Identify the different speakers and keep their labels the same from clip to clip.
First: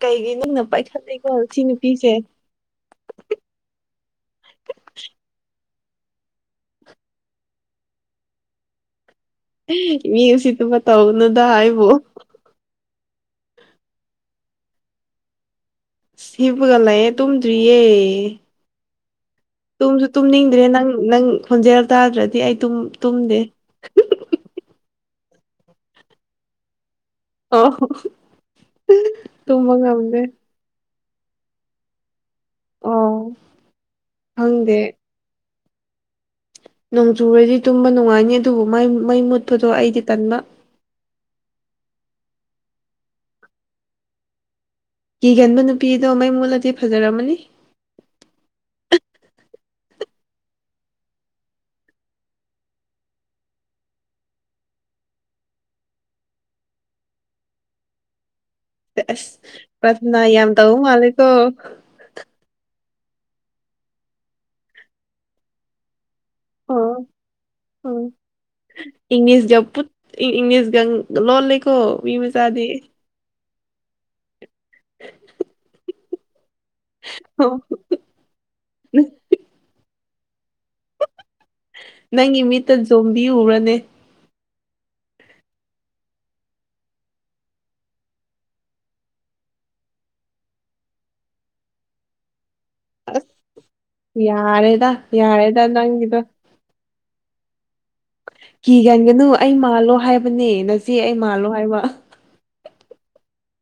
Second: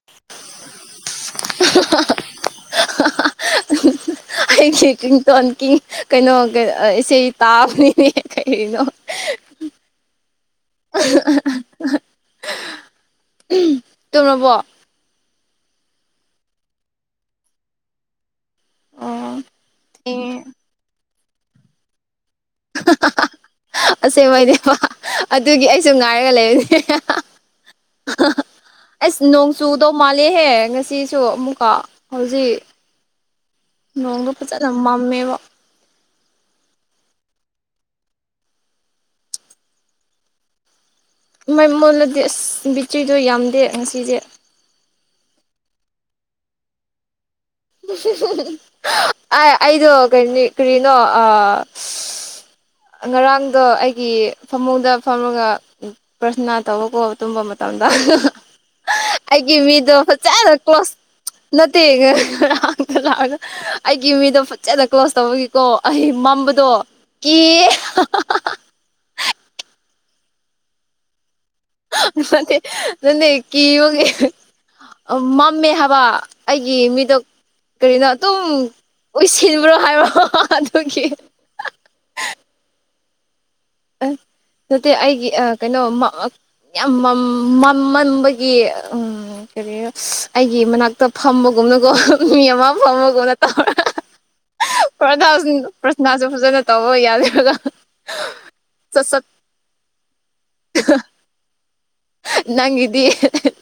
Speaker 1: ꯀꯩꯒꯤ ꯅꯪꯅ ꯄꯥꯏꯈꯠꯂꯤꯀꯣ ꯁꯤ ꯅꯨꯄꯤꯁꯦ
Speaker 2: ꯑꯩ ꯇꯀꯤ [unintelligible] ꯀꯩꯅꯣ ꯏꯁꯩꯆꯦ ꯇꯥꯕꯅꯤꯅꯦ ꯀꯔꯤꯅꯣ
Speaker 1: ꯊꯕ ꯇꯧꯅꯗ ꯍꯥꯏꯕꯣ
Speaker 2: ꯇꯧꯔꯕꯣ
Speaker 1: ꯁꯤꯕꯒꯂꯌꯦꯦ ꯇꯨꯝꯗ꯭ꯔꯤꯌꯦ
Speaker 2: ꯑꯣ
Speaker 1: ꯇꯨꯝꯁꯨ ꯇꯨꯝꯅꯤꯡꯗ꯭ꯔꯦ ꯅꯪ ꯅꯪ ꯈꯣꯟꯖꯦꯜ ꯇꯥꯗ꯭ꯔꯗꯤ ꯁꯤꯗꯤ ꯑꯩ ꯇꯨꯝꯗꯦ
Speaker 2: ꯑꯁꯦꯡꯕꯩꯅꯦꯕ ꯑꯗꯨꯒꯤ ꯑꯩꯁꯨ ꯉꯥꯏꯔꯒ ꯂꯩꯕꯅꯦ
Speaker 1: ꯑꯣ
Speaker 2: ꯑꯁ ꯅꯣꯡ
Speaker 1: ꯇꯨꯝꯕ
Speaker 2: ꯆꯨꯗꯧ
Speaker 1: ꯉꯝꯗꯦ
Speaker 2: ꯃꯥꯜꯂꯦꯍꯦ ꯉꯁꯤ ꯁꯤꯁꯨ ꯑꯃꯨꯛꯀ ꯍꯧꯖꯤꯛ
Speaker 1: ꯑꯣ
Speaker 2: ꯅꯣꯡꯗ ꯐꯖꯅ ꯃꯝꯃꯦꯕ
Speaker 1: ꯅꯣꯡꯖꯨꯔꯗꯤ ꯇꯨꯝꯕ ꯅꯨꯡꯉꯥꯏꯅꯤ ꯑꯗꯨꯕꯨ ꯃꯩ ꯃꯨꯠꯄꯗꯣ ꯑꯩꯗꯤ ꯇꯟꯕ
Speaker 2: ꯃꯥꯏ ꯃꯣꯟꯂꯗꯤ ꯑꯁ ꯕꯤꯆꯗꯣ ꯌꯥꯝꯗꯦ ꯉꯁꯤꯁꯦ
Speaker 1: ꯀꯤꯒꯟꯕ ꯅꯨꯄꯤ ꯑꯗꯣ ꯃꯩ ꯃꯨꯠꯂꯗꯤ ꯐꯖꯔꯝꯃꯅꯤ
Speaker 2: ꯑꯩꯗꯣ ꯀ ꯀꯔꯤꯅꯣ ꯉꯔꯥꯡꯗꯣ ꯑꯩꯒꯤ ꯐꯃꯨꯡꯗ ꯐꯝꯃꯒ ꯄ꯭ꯔꯁꯅꯥ ꯇꯧꯕ ꯀꯣꯕ ꯇꯨꯝꯕ ꯗ
Speaker 1: ꯑꯁ
Speaker 2: ꯑꯩꯒꯤ ꯃꯤꯗꯣ
Speaker 1: ꯄ꯭ꯔꯊꯅꯥ ꯌꯥꯝ
Speaker 2: ꯆꯅ
Speaker 1: ꯇꯧꯕ
Speaker 2: ꯀ꯭ꯂꯣꯁ
Speaker 1: ꯃꯥꯜꯂꯦꯀꯣ
Speaker 2: ꯅꯠꯇꯦ ꯑꯪꯀ ꯂꯥꯛꯑꯒ ꯑꯩꯒꯤ ꯃꯤꯗꯣ ꯐꯖꯅ ꯀ꯭ꯂꯣꯖ ꯇꯧꯕꯒꯤꯀꯣ ꯑꯩ ꯃꯝꯕꯗꯣ
Speaker 1: ꯑꯣ
Speaker 2: ꯀ
Speaker 1: ꯑꯣ ꯏꯪꯂꯤꯁ ꯂꯣ ꯂꯩ
Speaker 2: ꯅ ꯅꯗꯤ ꯀꯤꯉꯦ ꯃꯝꯃꯦ ꯍꯥꯏꯕ ꯑꯩꯒꯤ ꯃꯤꯗꯣ
Speaker 1: ꯑꯣ
Speaker 2: ꯀꯔꯤꯅꯣ ꯑꯗꯨꯝ ꯑꯣꯏꯁꯤꯟꯕ꯭ꯔꯣ ꯍꯥꯏꯕꯣ
Speaker 1: ꯅꯪꯒꯤ ꯃꯤꯠꯇ ꯖꯣꯝꯕꯤ ꯎꯔ
Speaker 2: ꯑ ꯃꯦ ꯑꯩꯒꯤ ꯑ ꯀꯩꯅꯣ ꯌꯥꯝ ꯃꯃꯟꯕꯒꯤ ꯎ ꯀꯔꯤ ꯑꯩꯒꯤ ꯃꯅꯥꯛꯇ ꯐ ꯀꯨꯝꯕꯒꯨꯝꯅꯀꯣ ꯃꯤ ꯑꯃ ꯐꯃꯒꯨꯝꯅ ꯇꯧꯔꯦ
Speaker 1: ꯌꯥꯔꯦꯗ
Speaker 2: ꯄ꯭ꯔꯊ
Speaker 1: ꯌꯥꯔꯦꯗ ꯅꯪꯒꯤꯗꯣ
Speaker 2: ꯄ꯭ꯔꯁꯅꯥꯁꯨ ꯐꯖꯅ ꯇꯧꯕ ꯌꯥꯗꯕ꯭ꯔꯒꯥ
Speaker 1: ꯀꯤ ꯀꯟꯒꯅꯨ ꯑꯩ ꯃꯥꯜꯂꯣ ꯍꯥꯏꯕꯅꯦ ꯅꯆꯦ ꯑꯩ ꯃꯥꯜꯂꯣ ꯍꯥꯏꯕ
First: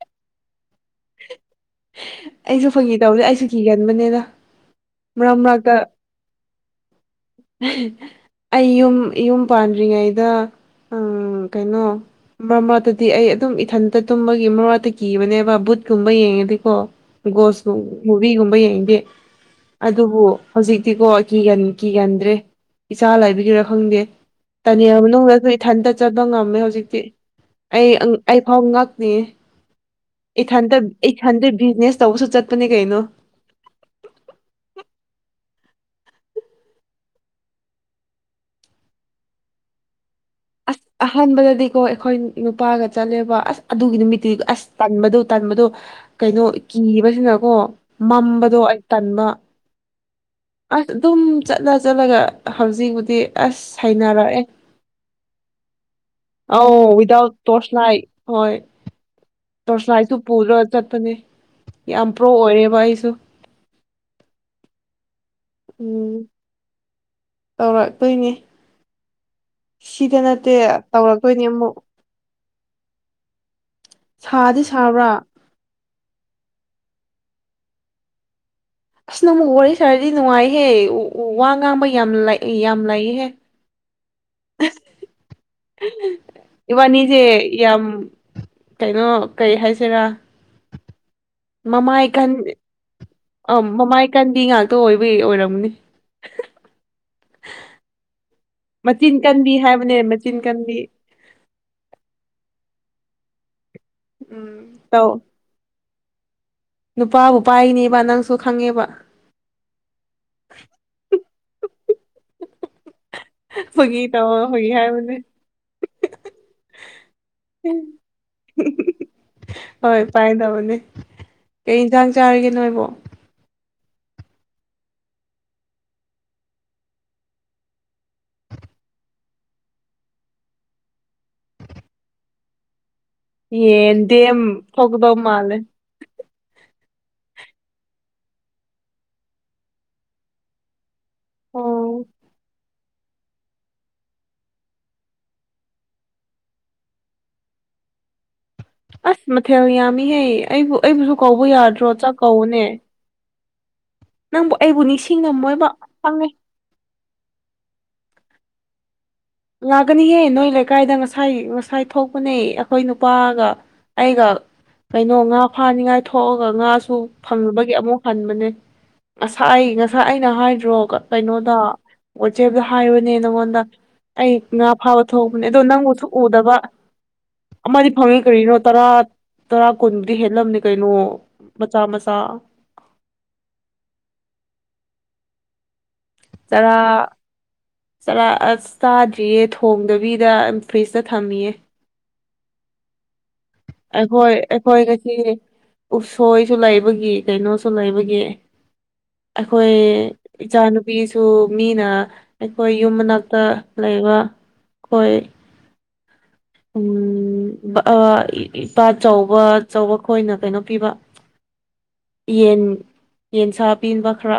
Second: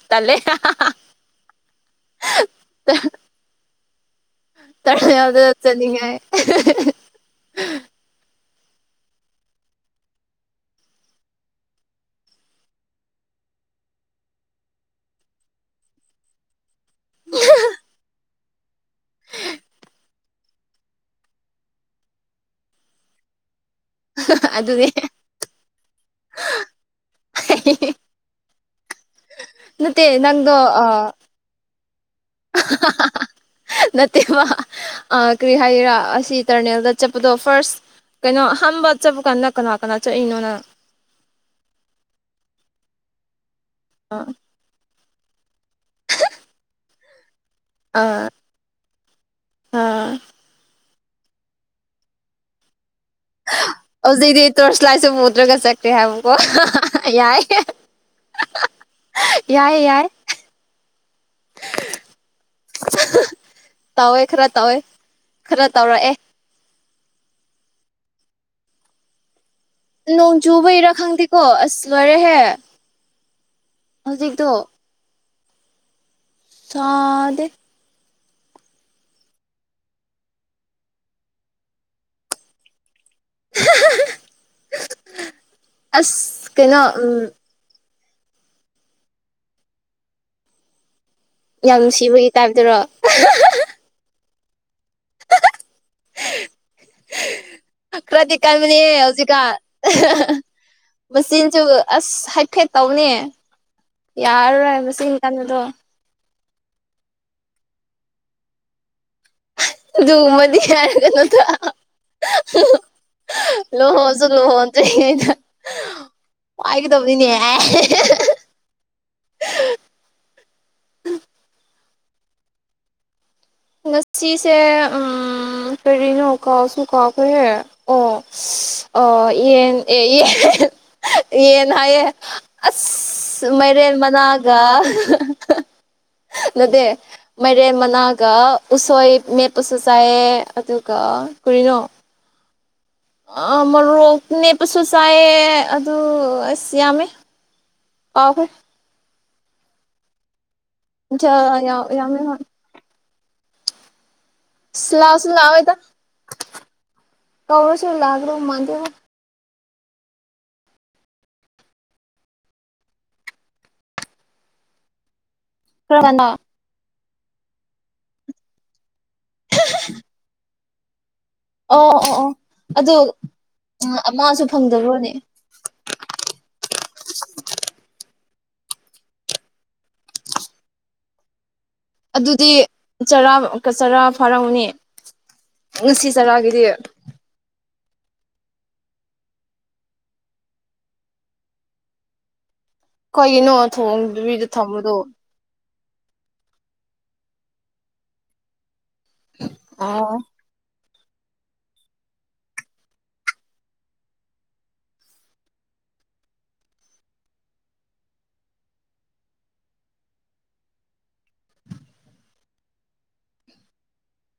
Speaker 2: ꯇꯂꯦ
Speaker 1: ꯑꯩꯁꯨ ꯐꯪꯒꯤ ꯇꯧꯁꯦ ꯑꯩꯁꯨ ꯀꯤꯒꯟꯕꯅꯦꯅ
Speaker 2: ꯇꯔꯗ ꯆ ꯆꯅꯤ ꯍꯥꯏ
Speaker 1: ꯑꯩ ꯌꯨꯝ ꯌꯨꯝ ꯄꯥꯟꯗ꯭ꯔꯤꯉꯩꯗ ꯀꯩꯅꯣ ꯃꯔꯃꯥꯠꯇꯗꯤ ꯑꯩ ꯑꯗꯨꯝ ꯏꯊꯟꯇ ꯇꯨꯝꯕꯒꯤ ꯃꯔꯥꯠꯇ ꯀꯤꯕꯅꯦꯕ ꯕꯨꯠꯀꯨꯝꯕ ꯌꯦꯡꯉꯗꯤ ꯀꯣ ꯒꯣꯁꯀꯨꯝ ꯃꯨꯚꯒꯨꯝꯕ ꯌꯦꯡꯗꯦ ꯑꯗꯨꯕꯨ ꯍꯧꯖꯤꯛꯇꯤꯀꯣꯤ ꯀꯤꯒꯟꯗ꯭ꯔꯦ ꯏꯆꯥ ꯂꯥꯏꯕꯤꯒꯤꯔ ꯈꯪꯗꯦ ꯇꯅꯦ
Speaker 2: ꯑꯗꯨꯅꯤ
Speaker 1: ꯃꯅꯨꯡꯗꯁꯨ ꯏꯊꯟꯇ ꯆꯠꯄ ꯉꯝꯃꯦ ꯍꯧꯖꯤꯛꯇꯤ ꯑꯩ ꯑꯩ ꯐꯥꯎ ꯉꯥꯛꯅꯤ
Speaker 2: ꯅꯠꯇꯦ ꯅꯪꯗꯣ
Speaker 1: ꯏꯊꯟꯗ ꯏꯊꯟꯗ ꯕꯤꯖꯤꯅꯦꯁ ꯇꯧꯕꯁꯨ ꯆꯠꯄꯅꯦ ꯀꯩꯅꯣ
Speaker 2: ꯅꯠꯇꯦꯕ ꯑ ꯀꯔꯤ ꯍꯥꯏꯔꯥ ꯑꯁꯤ ꯇꯔꯅꯦꯜꯗ ꯆꯠꯄꯗꯣ ꯐꯥꯔꯁ ꯀꯩꯅꯣ ꯑꯝꯕ ꯆꯠꯄ ꯀꯥꯟꯗ ꯀꯅꯥ ꯀꯅꯥ ꯆꯠꯏꯅꯣ ꯅꯪ
Speaker 1: ꯑꯁ ꯑꯍꯥꯟꯕꯗꯗꯤꯀꯣ ꯑꯩꯈꯣꯏ ꯅꯨꯄꯥꯒ ꯆꯠꯂꯦꯕ ꯑꯁ ꯑꯗꯨꯒꯤ ꯅꯨꯃꯤꯠꯇꯨ ꯑꯁ ꯇꯟꯕꯗꯨ ꯇꯟꯕꯗꯣ ꯀꯩꯅꯣ ꯀꯤꯕꯁꯤꯅꯀꯣ
Speaker 2: ꯑꯥ
Speaker 1: ꯃꯝꯕꯗꯣ ꯑꯩ ꯇꯟꯕ
Speaker 2: ꯑꯥ
Speaker 1: ꯑꯁ ꯑꯗꯨꯝ ꯆꯠꯂ ꯆꯠꯂꯒ ꯍꯧꯖꯤꯛ ꯁꯤ ꯑꯁ ꯁꯅꯔꯛꯑꯦ
Speaker 2: ꯍꯧꯖꯤꯛꯇꯤ ꯇꯣꯔꯁ ꯂꯥꯏꯠꯁꯨ ꯄꯨꯗ꯭ꯔꯒ ꯆꯠꯈ꯭ꯔꯦ ꯍꯥꯏꯕꯀꯣ
Speaker 1: ꯑꯥꯎ ꯋꯤꯗꯥꯎꯠ
Speaker 2: ꯌꯥꯏ
Speaker 1: ꯇꯣꯔꯁ ꯅꯥꯏ ꯍꯣꯏ
Speaker 2: ꯌꯥꯏ
Speaker 1: ꯇꯣꯔꯁ
Speaker 2: ꯌꯥꯏ
Speaker 1: ꯂꯥꯏꯠꯁꯨ ꯄꯨꯔ ꯆꯠꯄꯅꯦ ꯌꯥꯝ ꯄ꯭ꯔꯣ ꯑꯣꯏꯔꯦꯕ ꯑꯩꯁꯨ
Speaker 2: ꯇꯧꯋꯦ ꯈꯔ ꯇꯥꯎꯋꯦ ꯈꯔ ꯇꯧꯔꯛ ꯑꯦꯦ
Speaker 1: ꯎꯝ ꯇꯧꯔꯛꯇꯣꯏꯅꯦ ꯁꯤꯗ
Speaker 2: ꯅꯣꯡ
Speaker 1: ꯅꯠꯇꯦ
Speaker 2: ꯆꯨꯕ ꯏꯔꯥ ꯈꯪꯗꯦꯀꯣ
Speaker 1: ꯇꯧꯔꯛꯇꯣꯏꯅꯦ ꯑꯃꯨꯛ
Speaker 2: ꯑꯁ ꯂꯔꯦꯍꯦ
Speaker 1: ꯁꯥꯗꯤ ꯁꯥꯕ꯭ꯔꯥ
Speaker 2: ꯁꯥꯗꯦ
Speaker 1: ꯑꯁ ꯅ ꯑꯃꯨꯛ ꯋꯥꯔꯤ ꯁꯥꯔꯗꯤ ꯅꯨꯡꯉꯥꯏꯍꯦ ꯋꯥ ꯉꯥꯡꯕ ꯌꯥꯝ ꯌꯥꯝ ꯂꯩꯍꯦ
Speaker 2: ꯑꯁ ꯀꯩꯅꯣ
Speaker 1: ꯏꯕꯥꯅꯤꯖꯦ
Speaker 2: ꯎꯝ
Speaker 1: ꯌꯥꯝ ꯀꯩꯅꯣ ꯀꯩ ꯍꯥꯏꯁꯤꯦꯔꯥ
Speaker 2: ꯌꯥꯝ
Speaker 1: ꯃꯃꯥ ꯑꯩꯀ
Speaker 2: ꯅꯨꯡꯁꯤꯕꯒꯤ ꯇꯥꯏꯞꯇꯔꯣ
Speaker 1: ꯑ ꯃꯃꯥ ꯀꯟꯕꯤ ꯉꯥꯛꯇ ꯑꯣꯏꯕꯩ ꯑꯣꯏꯔꯝꯅꯤ
Speaker 2: ꯀ꯭ꯔꯗꯤ ꯀꯥꯏꯕꯅꯦ
Speaker 1: ꯃꯆꯤꯟ
Speaker 2: ꯍꯧꯖꯤꯛꯀ
Speaker 1: ꯀꯟꯕꯤ ꯍꯥꯏꯕꯅꯦ ꯃꯆꯤꯟ ꯀꯟꯕꯤ
Speaker 2: ꯃꯆꯤꯟꯁꯨ ꯑꯁ ꯍꯥꯏꯐꯦꯠ ꯇꯧꯅꯤ
Speaker 1: ꯎꯝ
Speaker 2: ꯌꯥꯔꯔꯣꯏ ꯍꯥꯏꯕꯕꯁꯤ
Speaker 1: ꯇꯧ
Speaker 2: ꯏꯟ ꯀꯥꯟꯗꯣ
Speaker 1: ꯅꯨꯄꯥꯕꯨ ꯄꯥꯏꯔꯤꯅꯦꯕ ꯅꯪꯁꯨ ꯈꯪꯉꯦꯕ
Speaker 2: ꯑꯗꯨꯒꯨꯝꯕꯗꯤ ꯍꯥꯏꯔꯛꯀꯅꯨꯗ
Speaker 1: ꯐꯥꯒꯤ
Speaker 2: ꯂꯨꯍꯣꯁꯨ
Speaker 1: ꯇꯧ ꯐꯥꯒꯤ
Speaker 2: ꯂꯨꯍꯣꯟꯗꯔꯤ
Speaker 1: ꯍꯥꯏꯕꯅꯦ
Speaker 2: ꯑꯩꯅ ꯄꯏ ꯀꯗꯕꯨꯅꯤꯅꯤ
Speaker 1: ꯍꯣꯏ ꯄꯥꯏꯗꯕꯅꯦ ꯀꯩ ꯌꯦꯟꯁꯥꯡ ꯆꯥꯔꯤꯒꯦ ꯅꯣꯏꯕꯣ
Speaker 2: ꯉꯁꯤꯁꯦ ꯀꯔꯤꯅꯣ ꯀꯥꯎꯁꯨ ꯀꯥꯎꯈ꯭ꯔꯍꯦ ꯑꯣ ꯑꯣ ꯌꯦꯟ ꯑꯦ ꯌꯦꯟ ꯌꯦꯟ ꯍꯥꯏꯌꯦ ꯑꯁ ꯃꯥꯏꯔꯦꯟ
Speaker 1: ꯌꯦꯟꯗꯦꯝ
Speaker 2: ꯃꯅꯥꯒ
Speaker 1: ꯊꯣꯛꯀꯗꯧ ꯃꯥꯜꯂꯦ
Speaker 2: ꯅꯗꯦ ꯃꯔꯦꯟ ꯃꯅꯥꯒ ꯎꯁꯣꯏ ꯃꯦꯄꯁꯨ ꯆꯥꯏꯦ ꯑꯗꯨ ꯀ ꯀꯅ
Speaker 1: ꯑꯣ
Speaker 2: ꯃꯣꯔꯣꯛ ꯅꯦꯞꯄꯁꯨ ꯆꯥꯏꯌꯦ ꯑꯗꯨ ꯑꯁ ꯌꯥꯝꯃꯦ ꯑ ꯐꯣꯏ
Speaker 1: ꯑꯁ ꯃꯊꯦꯜ ꯌꯥꯝꯃꯤꯍꯦ ꯑꯩꯕꯨ ꯑꯩꯕꯨꯁꯨ ꯀꯧꯕ ꯌꯥꯗ꯭ꯔꯣ ꯆꯥꯛ
Speaker 2: ꯌꯥꯝꯃꯦ ꯍꯣꯏ
Speaker 1: ꯀꯧꯕꯧꯅꯦ
Speaker 2: ꯁ ꯂꯥꯎ ꯁ
Speaker 1: ꯅꯤꯡꯁꯤꯡꯉꯝꯃꯣꯏꯕ
Speaker 2: ꯂꯑꯣꯦꯗ
Speaker 1: ꯈꯪꯉꯦ
Speaker 2: ꯀꯧꯁꯨ ꯂꯒ꯭ꯔꯨ ꯃꯥꯗ
Speaker 1: ꯂꯥꯛꯒꯅꯤꯍꯦ ꯅꯣꯏ ꯂꯩꯀꯥꯏꯗ ꯉꯁꯥꯏ ꯉꯁꯥꯏ ꯊꯣꯛꯄꯅꯦ ꯑꯩꯈꯣꯏ ꯅꯨꯄꯥꯒ ꯑꯩꯒ ꯀꯩꯅꯣ ꯉꯥ
Speaker 2: ꯈꯔ
Speaker 1: ꯐꯥꯅꯤꯡꯉꯥꯏ
Speaker 2: ꯉꯟꯅ
Speaker 1: ꯊꯣꯛꯑꯒ ꯉꯥꯁꯨ ꯐꯪꯕꯒꯤ ꯑꯃꯨꯛ ꯍꯟꯕꯅꯦ ꯉꯁꯥꯏ ꯑꯩ ꯉꯁꯥꯏ ꯑꯩꯅ ꯍꯥꯏꯗ꯭ꯔꯣꯒ ꯀꯩꯅꯣꯗ
Speaker 2: ꯑꯣ ꯑꯣ ꯑꯣ
Speaker 1: ꯋꯥꯆꯦꯞꯇ
Speaker 2: ꯑꯗꯨ
Speaker 1: ꯍꯥꯏꯔꯨꯅꯦ ꯅꯪꯉꯣꯟꯗ ꯑꯩ
Speaker 2: ꯑꯃꯁꯨ
Speaker 1: ꯉꯥ ꯐꯥꯕ
Speaker 2: ꯐꯪꯗꯕ꯭ꯔꯣꯅꯦ
Speaker 1: ꯊꯣꯛꯣꯡꯕꯅꯦ ꯑꯗꯣ ꯅꯪꯕꯨꯁꯨ ꯎꯗꯕ ꯑꯃꯗꯤ ꯐꯪꯉꯤ ꯀꯔꯤꯅꯣ ꯇꯔꯥ ꯇꯔꯥ ꯀꯨꯟꯕꯨꯗꯤ ꯍꯦꯜꯂꯝꯅꯤ ꯀꯩꯅꯣ ꯃꯆꯥ ꯃꯆꯥ
Speaker 2: ꯑꯗꯨꯗꯤ ꯆꯔꯥ ꯆꯔꯥ ꯐꯥꯔꯧꯅꯤ ꯉꯁꯤ ꯆꯔꯛꯑꯒꯗꯤ
Speaker 1: ꯆꯔꯥ ꯑꯁ ꯆꯥꯗ꯭ꯔꯤꯌꯦ ꯊꯣꯡꯗꯕꯤꯗ ꯐ꯭ꯔꯤꯖꯇ ꯊꯝꯃꯤꯌꯦ
Speaker 2: ꯀꯩꯒꯤꯅꯣ
Speaker 1: ꯑꯩꯈꯣꯏ
Speaker 2: ꯊꯣꯡꯗꯕꯤꯗ
Speaker 1: ꯑꯩꯈꯣꯏ
Speaker 2: ꯊꯝꯕꯗꯣ
Speaker 1: ꯀꯁꯤ ꯎꯞꯁꯣꯏꯁꯨ ꯂꯩꯕꯒꯤ ꯀꯩꯅꯣꯁꯨ ꯂꯩꯕꯒꯤ ꯑꯩꯈꯣꯏ
Speaker 2: ꯑꯣ
Speaker 1: ꯏꯆꯥꯅꯨꯄꯤ ꯃꯤꯁꯨ ꯃꯤꯅ ꯑꯩꯈꯣꯏ ꯌꯨꯝ ꯃꯅꯥꯛꯇ ꯂꯩꯕ ꯈꯣꯏ ꯎꯝ ꯎ ꯏꯄꯥ ꯆꯥꯎꯧꯕ ꯑꯆꯧꯕ ꯈꯣꯏꯅ ꯀꯩꯅꯣ ꯄꯤꯕ ꯌꯦꯟ ꯌꯦꯟꯁꯥ ꯄꯤꯕ ꯈꯔ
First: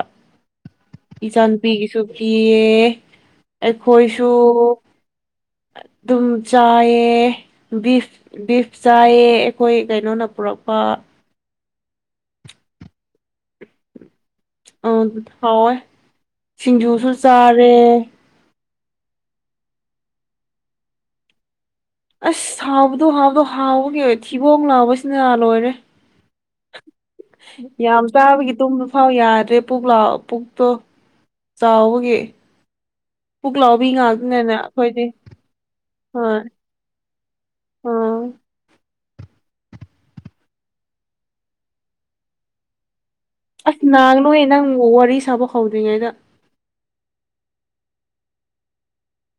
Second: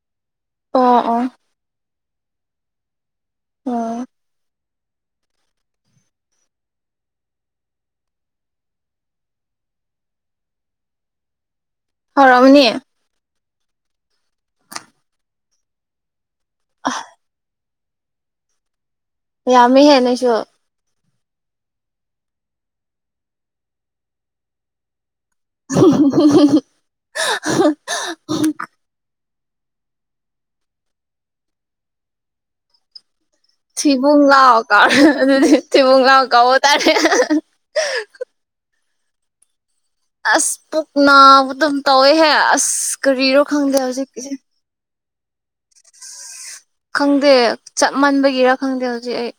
Speaker 2: ꯑꯣ ꯑꯣ
Speaker 1: ꯏꯆꯥꯄꯤꯒꯤꯁꯨ ꯐꯤꯌꯦ
Speaker 2: ꯑꯣ
Speaker 1: ꯑꯩꯈꯣꯏꯁꯨ ꯑꯗꯨꯝ ꯆꯥꯌꯦ ꯕꯤꯐ ꯕꯤꯐ ꯆꯥꯏꯑ ꯑꯩꯈꯣꯏ ꯀꯩꯅꯣꯅ ꯄꯨꯔꯛꯄ
Speaker 2: ꯍ ꯔꯝꯅꯤ
Speaker 1: ꯑ ꯑꯗꯨ ꯊꯥꯎꯋꯦ ꯁꯤꯡꯖꯨꯁꯨ ꯆꯥꯔꯦ
Speaker 2: ꯌꯥꯝꯃꯦ ꯍꯦꯟꯅꯁꯨ
Speaker 1: ꯑꯁ ꯍꯥꯎꯕꯗꯣ ꯍꯥꯎꯕꯗꯣ ꯍꯥꯎꯕꯒꯤꯦ ꯊꯤꯕꯣꯡ ꯂꯥꯎꯕꯁ
Speaker 2: [inaudible] [unintelligible]
Speaker 1: ꯌꯥꯝ ꯆꯥꯕꯒꯤ ꯇꯨꯝꯕ ꯐꯥꯎ ꯌꯥꯔꯦ ꯑꯦ ꯄꯨꯛ ꯂꯥꯛ ꯄꯨꯛꯇꯣ ꯆꯥꯎꯕꯒꯤ ꯄꯨꯛ ꯂꯥꯎꯕꯤ
Speaker 2: ꯊꯤꯕꯨꯡ
Speaker 1: ꯉꯥꯛꯇꯅꯅꯦ
Speaker 2: ꯂꯥꯎ ꯀꯥꯎ
Speaker 1: ꯑꯩꯈꯣꯏꯗꯤ
Speaker 2: ꯑꯗꯨꯗꯤ ꯊꯤꯕꯨꯡ ꯂꯥꯎ
Speaker 1: ꯍꯣꯏ
Speaker 2: ꯀꯧꯕ ꯇꯥꯔꯦ
Speaker 1: ꯑ
Speaker 2: ꯑꯁ ꯄꯨꯨꯛꯅꯥ ꯎ ꯑꯗꯨꯝ ꯇꯧ ꯍꯥꯏ ꯑꯁ ꯀꯔꯤꯔꯣ ꯈꯪꯗꯦ
Speaker 1: ꯑꯁ ꯅꯥꯡ
Speaker 2: ꯍꯧꯖꯤꯛꯀꯤꯁꯦ
Speaker 1: ꯅꯣꯏꯍ ꯅꯪ ꯋꯥꯔꯤ ꯁꯥꯕ ꯍꯧꯗ꯭ꯔꯤꯉꯩꯗ
Speaker 2: ꯈꯪꯗꯦ ꯆꯞ ꯃꯟꯕꯒꯤꯔ ꯈꯪꯗꯦ ꯍꯧꯖꯤꯛ ꯑꯩ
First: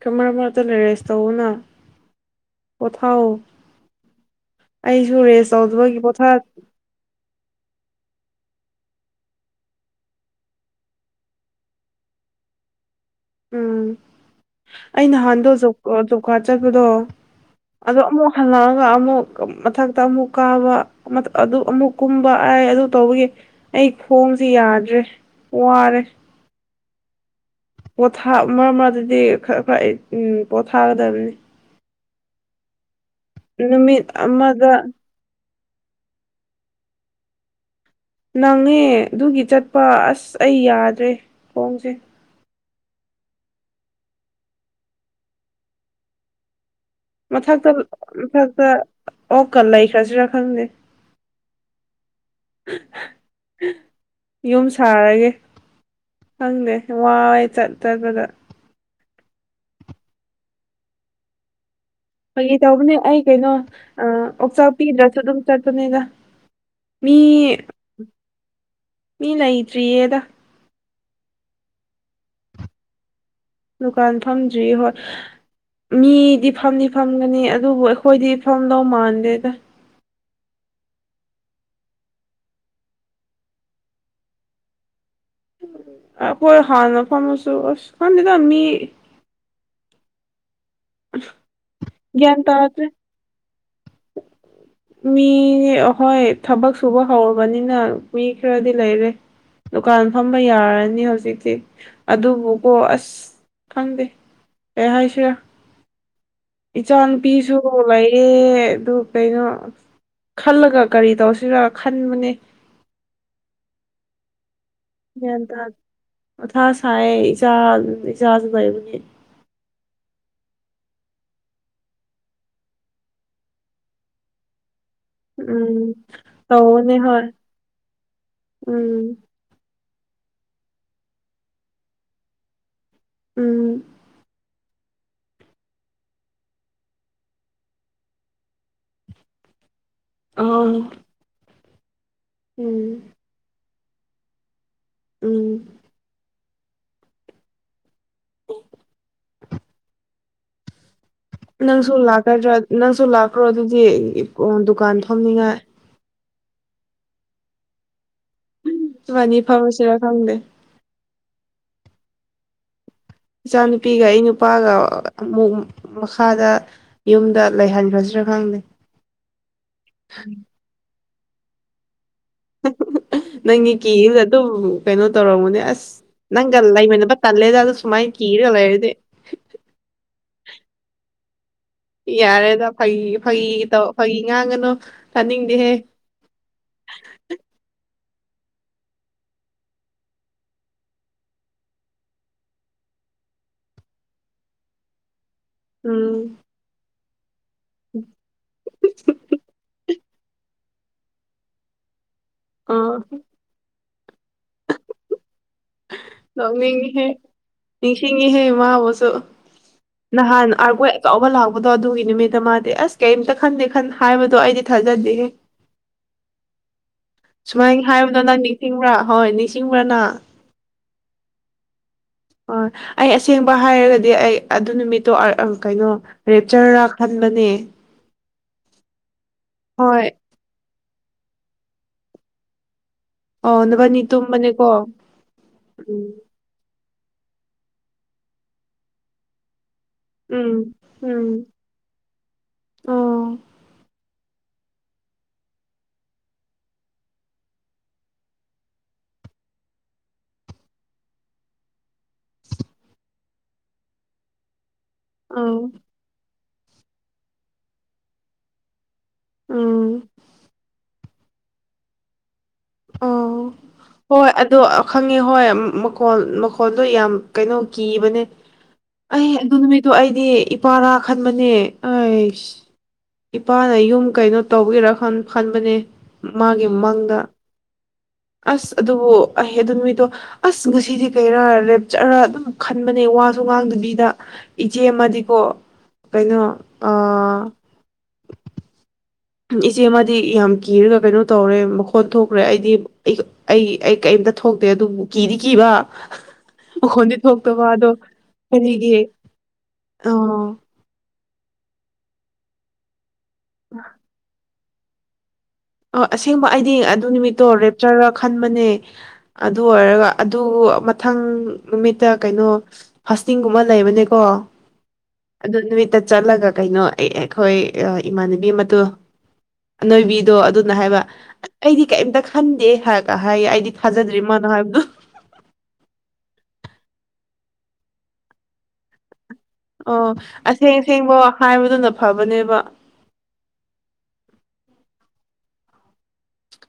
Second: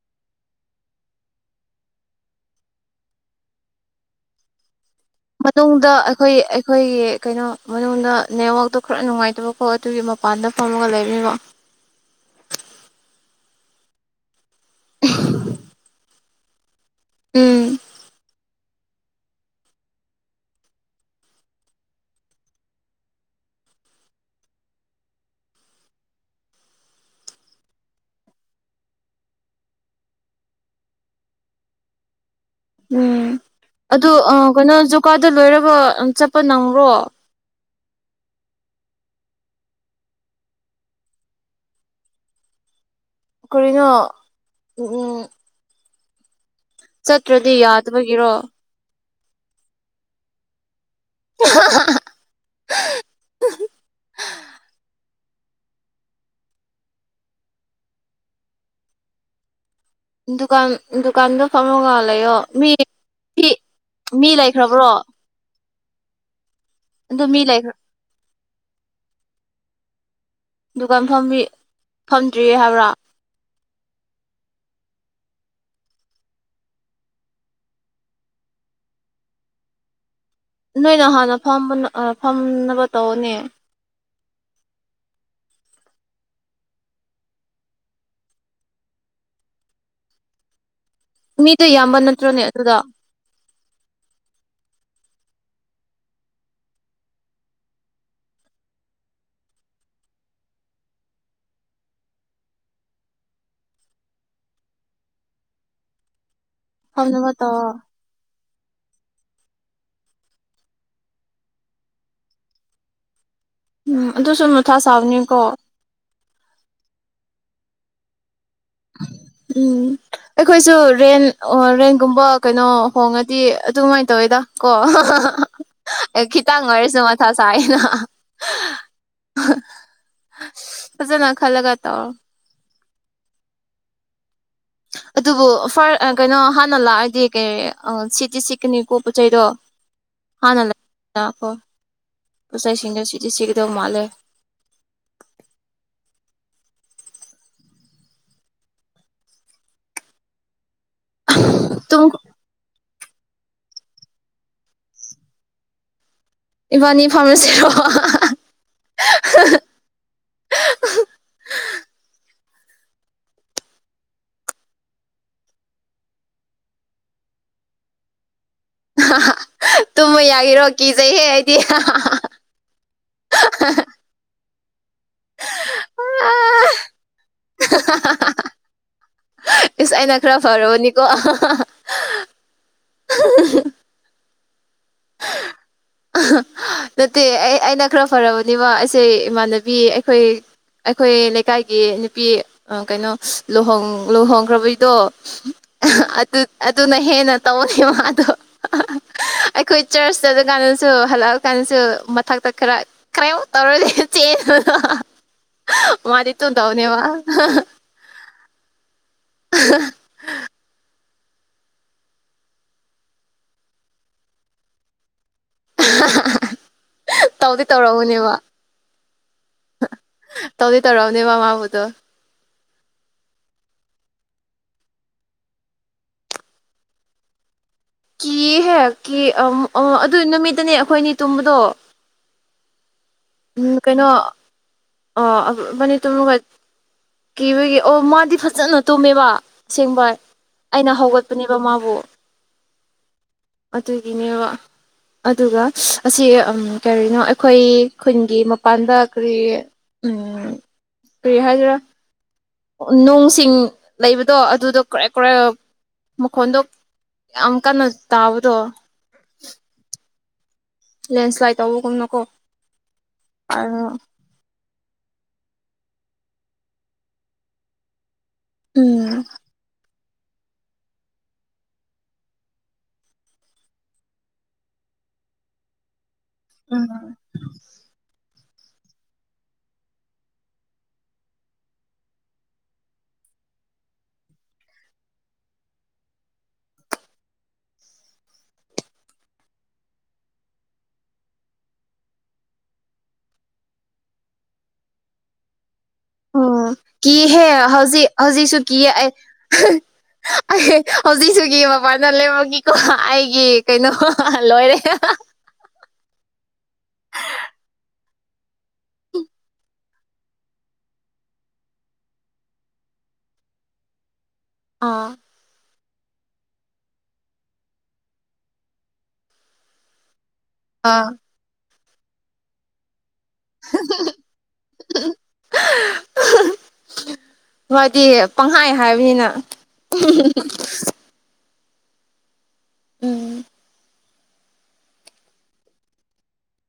Speaker 1: ꯀꯃꯔ ꯃꯔꯇ ꯂꯩꯔꯦꯁ ꯇꯅ ꯄꯊꯊꯧꯥꯎ
Speaker 2: ꯃꯇꯨꯡꯗ ꯑꯩꯈꯣꯏ ꯑꯩꯈꯣꯏꯒꯤ ꯀꯩꯅꯣ ꯃꯅꯨꯡꯗ ꯅꯦꯠꯋꯥꯛꯇꯣ ꯈꯔ ꯅꯨꯡꯉꯥꯏꯇꯕꯀꯣ ꯑꯗꯨꯒꯤ ꯃꯄꯥꯟꯗ ꯐꯝꯃꯒ ꯂꯩꯕꯤꯕ
Speaker 1: ꯎꯝ ꯑꯩ ꯅꯍꯥꯟꯗꯣ ꯖꯥ ꯗꯣ
Speaker 2: ꯎꯝ
Speaker 1: ꯑꯗꯣ ꯑꯃꯨꯛ ꯍꯜꯂ ꯑꯃꯨꯛ ꯃꯊꯛꯇ ꯑꯃꯨꯛ ꯀꯥꯕ ꯑꯃꯨꯛ ꯀꯨꯝꯕ ꯑ ꯑꯗꯨ ꯇꯧꯕꯒꯤ ꯑꯩ ꯈꯣꯡꯁꯦ ꯌꯥꯗ꯭ꯔꯦ ꯋꯥꯔꯦ ꯄꯣꯊꯥ ꯃꯔꯗꯤ ꯈꯔ ꯈꯔ ꯑꯩ ꯄꯣꯊꯥꯒꯗꯕꯅꯤ
Speaker 2: ꯎꯝ
Speaker 1: ꯅꯨꯃꯤꯠ
Speaker 2: ꯑꯗꯨ
Speaker 1: ꯑꯃꯗ
Speaker 2: ꯀꯩꯅꯣ ꯖꯨꯀꯥꯗ ꯂꯣꯏꯔꯕ ꯆꯠꯄ ꯅꯪ꯭ꯔꯣ
Speaker 1: ꯅꯪꯉꯦ ꯑꯗꯨꯒꯤ ꯆꯠꯄ ꯑꯁ ꯑꯩ ꯌꯥꯗ꯭ꯔꯦ ꯍꯣꯡꯁꯦ
Speaker 2: ꯀꯔꯤꯅꯣ ꯎꯝ ꯆꯠꯇ꯭ꯔꯗꯤ
Speaker 1: ꯃꯊꯛꯇ
Speaker 2: ꯌꯥꯗꯕꯒꯤꯔꯣ
Speaker 1: ꯃꯊꯛꯇ ꯑꯣꯛꯀ ꯂꯩꯈ꯭ꯔꯁꯤꯔꯥ ꯈꯪꯗꯦ ꯌꯨꯝ ꯁꯥꯔꯒꯦ ꯍꯪꯅꯦꯦ ꯋꯥꯏ ꯆꯠ ꯆꯠꯄꯗ
Speaker 2: ꯗꯨꯀꯥꯟ ꯗꯨꯀꯥꯟꯗꯣ ꯐꯔꯒ
Speaker 1: ꯀꯒꯤ ꯇꯧꯕꯅꯦ ꯑꯩ ꯀꯩꯅꯣ
Speaker 2: ꯃꯤ
Speaker 1: ꯑꯣꯛꯆꯥꯛ
Speaker 2: ꯂꯩꯈ꯭ꯔꯕ꯭ꯔꯣ
Speaker 1: ꯄꯤꯗ꯭ꯔꯁꯨ ꯑꯗꯨꯝ ꯆꯠ ꯗ ꯃꯤ
Speaker 2: ꯑꯗꯨ ꯂꯩꯈ꯭ꯔ
Speaker 1: ꯃꯤ ꯂꯩꯇ꯭ꯔꯤꯌꯦꯗ
Speaker 2: ꯗꯨꯀꯥꯟ ꯐꯝ ꯐꯝꯗ꯭ꯔꯤꯌꯦ ꯍꯥꯏꯕ꯭ꯔꯥ
Speaker 1: ꯗꯨꯀꯥꯟ ꯐꯪꯗ꯭ꯔꯤ ꯍꯣꯏ ꯃꯤꯗꯤ ꯐꯝꯗꯤ ꯐꯝꯒꯅꯤ ꯑꯗꯨꯕꯨ ꯑꯩꯈꯣꯏꯗꯤ ꯐꯝꯗꯧ ꯃꯥꯟꯗꯦꯗ
Speaker 2: ꯅꯣꯏꯅ ꯍꯥꯟꯅ ꯐꯝꯕ ꯐꯝꯅꯕ ꯇꯧꯅꯦ
Speaker 1: ꯑ ꯀꯣꯏ ꯍꯥꯟꯅ ꯐꯝꯁꯨ ꯀꯥꯟꯗꯗ ꯃꯤ
Speaker 2: ꯃꯤꯗꯣ ꯏꯌꯥꯝꯕ
Speaker 1: ꯒ꯭ꯌꯥꯟ
Speaker 2: ꯅꯠꯇ꯭ꯔꯣꯅꯦ ꯑꯗꯨꯗ
Speaker 1: ꯇꯥꯗ꯭ꯔꯦ ꯃꯤ ꯑꯍꯣꯏ ꯊꯕꯛ ꯁꯨꯕ ꯍꯧꯔꯕꯅꯤꯅ ꯃꯤ ꯈꯔꯗꯤ ꯂꯩꯔꯦ ꯗꯨꯀꯥꯟ ꯐꯝꯕ ꯌꯥꯔꯅꯤ ꯍꯧꯖꯤꯛꯇꯤ ꯑꯗꯨꯕꯨꯀꯣ ꯑꯁ ꯈꯪꯗꯦ ꯑꯦ ꯍꯥꯏ ꯍꯥꯏꯁꯤꯔ ꯏꯆꯥ
Speaker 2: ꯐꯝꯅꯕ
Speaker 1: ꯅꯨꯨꯄꯤꯁꯨ
Speaker 2: ꯇꯧꯑꯣ
Speaker 1: ꯂꯩꯌꯦꯦ ꯑꯗꯨ ꯀꯩꯅꯣ ꯈꯜꯂꯒ ꯀꯔꯤ ꯇꯧꯁꯤꯔꯥ ꯈꯟꯕꯅꯦ
Speaker 2: ꯎꯝ ꯑꯗꯨꯁꯨ ꯑꯗꯨꯝ ꯃꯊꯥ ꯁꯥꯕꯅꯤꯀꯣ
Speaker 1: ꯑꯊꯥ ꯁꯥꯏ ꯏꯖꯥ ꯏꯖ
Speaker 2: ꯎꯝ ꯑꯩꯈꯣꯏꯁꯨ ꯔꯦꯟ ꯔꯦꯟꯒꯨꯝꯕ ꯀꯩꯅꯣ ꯍꯣꯡꯉꯗꯤ ꯑꯗꯨꯃꯥꯏꯅ ꯇꯧꯋꯦꯗ ꯀꯣ
Speaker 1: ꯎꯝ
Speaker 2: ꯈꯤꯇꯪ
Speaker 1: ꯇꯧꯕꯅꯦ
Speaker 2: ꯑꯣꯏꯔꯁꯨ
Speaker 1: ꯍꯣꯏ
Speaker 2: ꯃꯊꯥ ꯁꯥꯏꯅ
Speaker 1: [inaudible]
Speaker 2: ꯐꯖꯅ ꯈꯥꯂꯒ ꯇ
Speaker 1: ꯎꯝ
Speaker 2: ꯑꯗꯨꯕꯨ ꯐꯔ ꯀꯩꯅꯣ ꯍꯥꯟꯅ ꯂꯥꯛꯑꯗꯤ ꯀꯩ ꯁꯤꯠꯇꯤ ꯁꯤꯠꯀꯅꯤꯀꯣ ꯄꯣꯠ ꯆꯩꯗꯣ
Speaker 1: ꯑ
Speaker 2: ꯍꯥꯟꯅ ꯂꯩꯥꯛꯈꯣ ꯄꯣꯠꯆꯩꯁꯤꯡꯗꯣ
Speaker 1: ꯎꯝ
Speaker 2: ꯁꯤꯗꯤ ꯆꯠꯒꯗꯧ ꯃꯥꯜꯂꯦ
Speaker 1: ꯎꯝ ꯎ ꯅꯪꯁꯨ
Speaker 2: ꯇꯨꯝ
Speaker 1: ꯂꯥꯛꯀꯗ꯭ꯔꯥ ꯅꯪꯁꯨ ꯂꯥꯛꯈ꯭ꯔꯣ ꯑꯗꯨꯗꯤ ꯗꯨꯀꯥꯟ ꯊꯝꯅꯤꯉꯥꯏ
Speaker 2: ꯏꯕꯥꯅꯤ ꯐꯥꯔꯃꯁꯤꯔꯣ
Speaker 1: ꯕꯥꯅꯤ ꯐꯔꯨꯁꯤꯔꯥ ꯈꯪꯗꯦ ꯏꯆꯥ ꯅꯨꯨꯄꯤꯒ ꯑꯩ ꯅꯨꯄꯥꯒ ꯑꯃꯨꯛ ꯃꯈꯥꯗ ꯌꯨꯝꯗ ꯂꯩꯍꯟꯈ꯭ꯔꯁꯨ ꯈꯪꯗꯦ
Speaker 2: ꯇꯨꯝꯕ ꯌꯥꯒꯤꯔꯣ ꯀꯤꯖꯩꯍꯦ ꯑꯩꯗꯤ
Speaker 1: ꯅꯪꯒꯤ ꯀꯤ ꯑꯇꯨꯝ ꯀꯩꯅꯣ ꯇꯧꯔꯝꯃꯨꯅꯦ ꯑꯁ ꯅꯪꯒ ꯂꯩꯃꯤꯟꯅꯕ ꯇꯜꯂꯦꯗ ꯑꯗꯨ ꯁꯨꯃꯥꯏꯅ ꯀꯤꯔꯒ ꯂꯩꯔꯗꯤ
Speaker 2: ꯏꯁ ꯑꯩꯅ ꯈꯔ ꯐꯔꯕꯅꯤꯀꯣ
Speaker 1: ꯌꯥꯔꯦꯗ ꯐꯒꯤ ꯐꯒꯤ ꯇꯧ ꯐꯒꯤ ꯉꯥꯡꯒꯅꯣ
Speaker 2: ꯅꯠꯇꯦ ꯑꯩꯅ ꯈꯔ ꯐꯔꯕꯅꯤꯕ ꯑꯩꯁꯦ ꯏꯃꯥꯟꯅꯕꯤ ꯑꯩꯈꯣꯏ ꯑꯩꯈꯣꯏ ꯂꯩꯀꯥꯏꯒꯤ ꯅꯨꯄꯤ ꯀꯩꯅꯣ ꯂꯨꯍꯣꯡ ꯂꯨꯍꯣꯡꯈ꯭ꯔꯕꯩꯗꯣ
Speaker 1: ꯎꯝ
Speaker 2: ꯑꯗꯨ ꯑꯗꯨꯅ ꯍꯦꯟꯅ ꯇꯧꯌꯦ ꯑꯗꯣ ꯑꯩꯈꯣꯏ ꯆꯔꯆ ꯆꯠ ꯑꯗꯨ ꯀꯥꯟꯗꯁꯨ ꯍꯜꯂꯛꯑ ꯀꯥꯟꯗꯁꯨ ꯃꯊꯛꯇ ꯈꯔ
Speaker 1: ꯑ
Speaker 2: ꯈꯔꯃꯨꯛ ꯇꯧꯔꯦ [unintelligible] ꯃꯥꯗꯤ ꯇꯣꯗꯧꯅꯦ ꯃꯥ
Speaker 1: ꯅꯣꯛꯅꯤꯡꯉꯤꯍꯦ [unintelligible] ꯅꯍꯥꯟ ꯑ [unintelligible] ꯆꯥꯎꯕ ꯂꯥꯛꯄꯗꯣ ꯑꯗꯨꯒꯤ ꯅꯨꯃꯤꯠꯇ ꯃꯥꯗꯤ ꯑꯁ ꯀꯔꯤꯝꯇ ꯈꯟꯗꯦ ꯍꯥꯏꯕꯗꯣ ꯑꯩꯗꯤ ꯊꯥꯖꯗꯦꯦ
Speaker 2: [unintelligible] ꯇꯧꯗꯤ
Speaker 1: ꯁꯨꯃꯥꯏꯅ
Speaker 2: ꯇꯧꯔꯛꯎꯅꯦꯕ
Speaker 1: ꯍꯥꯏꯕꯗꯅ ꯅꯤꯡꯁꯤꯡꯕ꯭ꯔꯥ ꯍꯣꯏ ꯅꯤꯡꯁꯤꯡꯕ꯭ꯔꯥꯅ
Speaker 2: ꯇꯔꯥꯎ ꯅꯦꯃꯎꯑꯣꯗꯣ
Speaker 1: ꯍ ꯑꯩ ꯑꯁꯦꯡꯕ ꯍꯥꯏꯔꯒꯗꯤ ꯑꯩ ꯑꯗꯨ ꯅꯨꯃꯤꯠꯇꯣ ꯀꯩꯅꯣ ꯔꯦꯞꯆꯔꯔꯥ ꯈꯟ ꯂꯧꯅꯦ
Speaker 2: ꯀꯤ ꯍꯦꯛ ꯀ
Speaker 1: ꯍꯣꯏ
Speaker 2: ꯑꯗꯨ ꯅꯨꯃꯤꯠꯇꯅꯦ ꯑꯩꯈꯣꯏꯅꯤ ꯇꯨꯝꯕꯗꯣ
Speaker 1: ꯑꯣ
Speaker 2: ꯎꯝ
Speaker 1: ꯅꯕꯥꯅꯤ
Speaker 2: ꯀꯩꯅꯣ
Speaker 1: ꯇꯨꯝꯕꯅꯦꯀꯣ
Speaker 2: ꯃꯅꯤ
Speaker 1: ꯎꯝ
Speaker 2: ꯇꯨꯔꯅꯨꯡꯒ ꯀꯤꯕꯒꯤꯦ ꯑꯣ ꯃꯥꯗꯤ ꯐꯖꯅ ꯇꯨꯝꯃꯦꯕ ꯑꯁꯦꯡꯕꯣꯏ
Speaker 1: ꯎꯝ
Speaker 2: ꯑꯩꯅ
Speaker 1: ꯎꯝ
Speaker 2: ꯍꯧꯒꯠꯄꯅꯦꯕ ꯃꯥꯕꯨ
Speaker 1: ꯑꯣ
Speaker 2: ꯑꯗꯨꯒꯤꯅꯦꯕ ꯑꯗꯨꯒ ꯑꯁꯤ ꯀꯔꯤꯅꯣ ꯑꯩꯈꯣꯏ ꯈꯨꯟꯒꯤ ꯃꯄꯥꯟꯗ ꯀꯔꯤ ꯀꯔꯤ ꯍꯥꯏꯗꯔꯥ ꯅꯨꯡꯁꯤꯡ ꯂꯩꯕꯗꯣ ꯑꯗꯨꯗꯣ ꯀꯔꯦ ꯀ꯭ꯔꯦ
Speaker 1: ꯑꯥ
Speaker 2: ꯃꯈꯣꯟꯗꯣ ꯌꯥꯝ ꯀꯟꯅ ꯇꯥꯕꯗꯣ
Speaker 1: ꯎꯝ
Speaker 2: ꯂꯦꯟꯁ꯭ꯂꯥꯏꯠ ꯇꯧꯕꯒꯨꯝꯅꯀꯣ
Speaker 1: ꯑꯣ
Speaker 2: ꯎꯝ
Speaker 1: ꯍꯣꯏ ꯑꯗꯣ ꯈꯪꯉꯦ ꯍꯣꯏ ꯃꯈꯣꯜ ꯃꯈꯣꯜꯗꯣ ꯌꯥꯝ ꯀꯩꯅꯣ ꯀꯤꯕꯅꯦ
Speaker 2: ꯎꯝ
Speaker 1: ꯑꯗ ꯑꯩꯗꯤ ꯏꯄꯥꯔꯥ ꯈꯟꯕꯅꯦ ꯑꯩꯁ ꯏꯄꯥꯅ ꯌꯨꯝ ꯀꯩꯅꯣ ꯇꯧꯕꯤꯔ ꯈꯟꯕꯅꯦ ꯃꯥꯒꯤ ꯃꯪꯗ ꯑꯁ ꯑꯗꯨꯕꯨ ꯑꯩꯍ ꯑꯗꯨ ꯃꯤꯗꯣ ꯑꯁ ꯉꯁꯤꯗꯤ ꯀꯩꯔꯥ ꯂꯦꯞꯆꯔ ꯑꯗꯨꯝ ꯈꯟꯕꯅꯦ ꯋꯥꯁꯨ ꯉꯥꯡꯗꯕꯤꯗ ꯏꯆꯦ ꯑꯃꯗꯤꯀꯣ ꯀꯩꯅꯣ [inaudible] ꯏꯆꯦꯃ ꯌꯥꯝ ꯀꯤꯔꯒ ꯀꯩꯅꯣ ꯇꯧꯔꯦ ꯃꯈꯣꯟꯠ ꯊꯣꯛꯈ꯭ꯔꯦ ꯑꯩꯗꯤ ꯑꯝꯇ ꯊꯣꯛꯇꯦ ꯑꯗꯨꯕꯨ ꯀꯤꯗꯤ ꯀꯤꯕ
Speaker 2: ꯑ ꯑꯣ
Speaker 1: ꯃꯈꯣꯟꯗꯤ
Speaker 2: ꯀꯤꯍꯦ
Speaker 1: ꯊꯣꯛꯇꯕ ꯑꯗꯣ
Speaker 2: ꯍꯧꯖꯤꯛ ꯍꯧꯖꯤꯛꯁꯨ ꯀꯤ
Speaker 1: ꯀꯔꯤꯒꯤ ꯑ
Speaker 2: [unintelligible] ꯍꯧꯖꯤꯛꯁꯨꯒꯤ ꯃꯄꯥꯟꯗ ꯂꯦꯝꯃꯈꯤꯀꯣ ꯑꯩꯒꯤ ꯀꯩꯅꯣ ꯂꯣꯏꯔꯦ
Speaker 1: ꯑ ꯑꯁꯦꯡꯕ ꯑꯩꯗꯤ ꯑꯗꯨ ꯅꯨꯃꯤꯠꯇꯣ ꯂꯦꯞꯆꯔ ꯈꯟꯕꯅꯦ ꯑꯗꯨ ꯑꯣꯏꯔꯒ ꯑꯗꯨ ꯃꯊꯪ ꯅꯨꯃꯤꯠꯇ ꯀꯩꯅꯣ ꯐꯥꯁꯇꯤꯡꯒꯨꯝꯕ ꯂꯩꯕꯅꯦꯀꯣ
Speaker 2: ꯑꯥ
Speaker 1: ꯑꯗꯣ ꯇ ꯆꯠꯂꯒ ꯀꯩꯅꯣ ꯑꯩ ꯑꯩꯈꯣꯏ ꯏꯃꯥꯟꯅꯕꯤ ꯑꯃꯣ ꯑꯅꯣꯏꯕꯤꯗꯣ ꯑꯗꯨꯅ ꯍꯥꯏꯕ
Speaker 2: ꯑꯥ
Speaker 1: ꯑꯩꯗꯤ ꯀꯩꯝꯇ ꯈꯟꯗꯦ ꯀ ꯍꯥꯏ ꯑꯩꯗꯤ ꯊꯥꯖꯗ꯭ꯔꯤꯃꯅꯣ ꯍꯥꯏꯕꯗꯨ
Speaker 2: ꯍꯣꯏꯗꯤ ꯄꯪꯈꯥꯏ ꯍꯥꯏꯕꯅꯤꯅ
Speaker 1: ꯑꯣ ꯑꯁꯦꯡ ꯑꯁꯦꯡꯕ ꯍꯥꯏꯕꯗꯨꯅ ꯐꯕꯅꯦꯕ
Speaker 2: ꯎꯝ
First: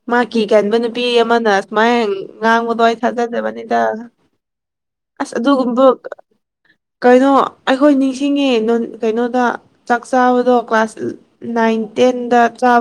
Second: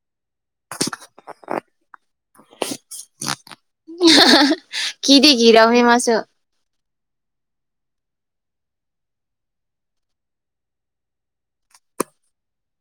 Speaker 1: ꯃꯍꯥꯛꯀꯤ ꯀꯥꯏꯕ ꯅꯨꯄꯤ ꯑꯃꯅ ꯁꯨꯃꯥꯏ ꯉꯥꯡꯕꯗꯣ ꯑꯩ ꯊꯥꯖꯗꯕꯅꯤꯗ
Speaker 2: ꯀꯤꯗꯤ
Speaker 1: ꯑꯁ
Speaker 2: ꯀꯤꯔꯝꯅꯤ ꯃꯥꯁꯨ
Speaker 1: ꯀꯩꯅꯣ ꯑꯩꯈꯣꯏ ꯅꯤꯡꯁꯤꯡꯉꯦ ꯀꯩꯅꯣꯗ ꯆꯥꯛ ꯆꯥꯕꯗꯣ ꯀ꯭ꯂꯥꯁ ꯅꯥꯏꯟ ꯆꯥ